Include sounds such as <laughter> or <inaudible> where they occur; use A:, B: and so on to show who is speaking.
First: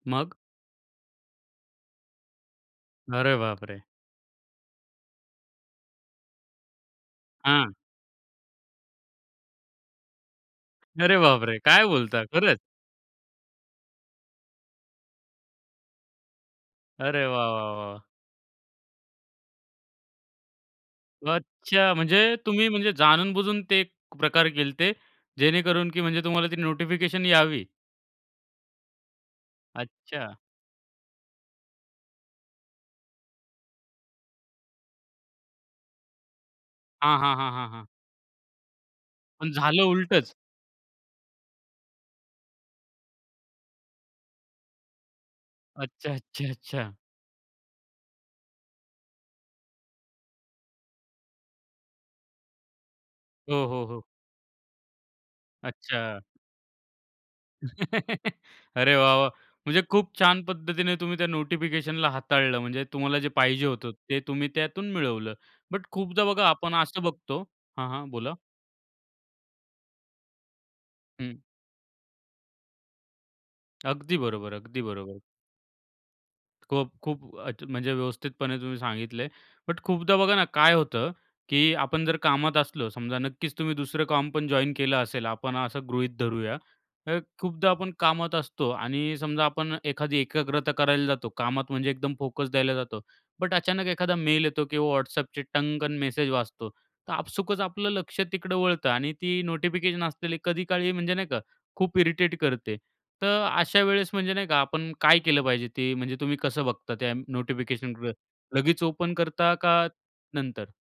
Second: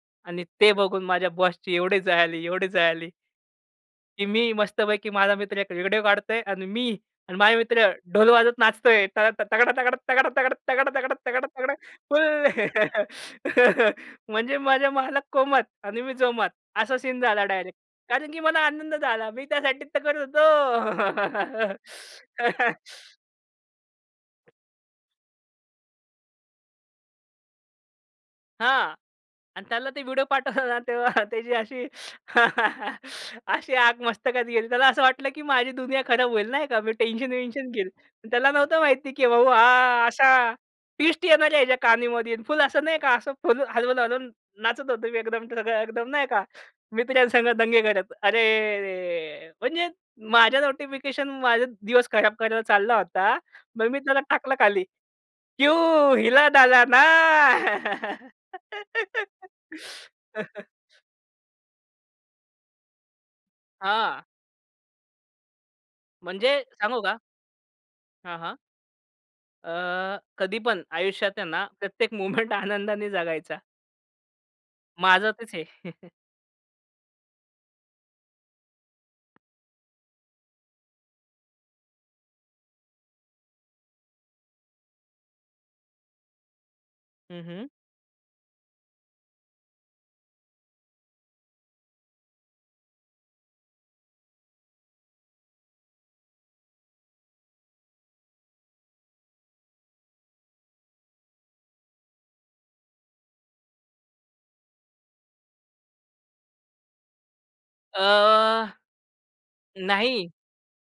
A: मग.
B: आणि ते बघून माझ्या बॉसची एवढी जळाली, एवढी जळाली.
A: अरे बापरे!
B: की मी मस्तपैकी माझा मित्र एक व्हिडिओ काढतो आहे आणि मी आणि माझे
A: हां.
B: मित्र ढोल वाजत नाचतो आहे त तगडा तगडा तगडा तगडा तगडा तगडा
A: अरे
B: तगडा
A: बापरे!
B: तगडा
A: काय बोलता?
B: फुल.
A: खरंच.
B: <laughs> म्हणजे माझे मालक कोमात आणि मी जोमात असा सीन
A: अरे
B: झाला
A: वाह, वाह,
B: डायरेक्ट.
A: वाह!
B: कारण की मला आनंद झाला. मी त्यासाठी तर करत होतो.
A: अच्छा. म्हणजे तुम्ही म्हणजे
B: <laughs>
A: जाणून बुजून ते प्रकार केले होते जेणेकरून की म्हणजे तुम्हाला ती नोटिफिकेशन यावी.
B: हां. आणि त्याला ते व्हिडिओ
A: अच्छा.
B: पाठवलं ना तेव्हा त्याची अशी <laughs> अशी आग मस्तकात गेली. त्याला असं वाटलं की माझी दुनिया खराब होईल नाही का. मी
A: हां,
B: टेन्शन
A: हां, हां,
B: वेंशन
A: हां, हां.
B: घेईल. त्याला नव्हतं माहिती की भाऊ
A: पण झालं
B: हा अशा
A: उलटच?
B: ट्विस्ट येणाऱ्या ह्याच्या कानामध्ये फुल असं नाही का आणि असं फुल हलवून-हलवून नाचत होतो मी एकदम सगळं एकदम
A: अच्छा,
B: नाही का
A: अच्छा, अच्छा.
B: मित्रांस दंगे करत. अरेरे! म्हणजे माझ्या नोटिफिकेशन, माझा दिवस खराब करायला चालला होता
A: हो, हो,
B: मग मी
A: हो.
B: त्याला टाकलं खाली. क्यू
A: अच्छा.
B: हिला डाला ना
A: <chuckles> अरे वाह, वाह! म्हणजे खूप छान पद्धतीने
B: <laughs>
A: तुम्ही त्या नोटिफिकेशनला हाताळलं. म्हणजे तुम्हाला जे पाहिजे होतं ते
B: हां.
A: तुम्ही त्यातून मिळवलं. बट खूपदा बघा
B: म्हणजे
A: आपण
B: सांगू
A: असं
B: का?
A: बघतो हां, हां. बोला.
B: हां, हां. अ, कधी पण आयुष्यात
A: हं.
B: आहे ना प्रत्येक मोमेंट आनंदाने जगायचा.
A: अगदी बरोबर. अगदी बरोबर.
B: माझं तेच आहे. <chuckles>
A: खूप, खूप. अ, म्हणजे व्यवस्थितपणे तुम्ही सांगितलं आहे. बट खूपदा बघा ना काय होतं, की आपण जर कामात असलो समजा नक्कीच तुम्ही दुसरं काम पण जॉइन केलं असेल आपण असं गृहीत धरूया. तर
B: हं, हं.
A: खूपदा आपण कामात असतो आणि समजा आपण एखादी एकाग्रता करायला जातो कामात म्हणजे एकदम फोकस द्यायला जातो. बट अचानक एखादा मेल येतो किंवा WhatsAppचे टंगकन मेसेज वाचतो. तर आपसूकच आपलं लक्ष तिकडं वळतं आणि ती नोटिफिकेशन असलेली कधी काळी म्हणजे नाही का खूप इरिटेट करते. तर अशा वेळेस म्हणजे नाही का आपण काय केलं पाहिजे? ते म्हणजे तुम्ही कसं बघता त्या नोटिफिकेशनकडे?
B: अ,
A: लगेच ओपन करता का
B: नाही.
A: नंतर?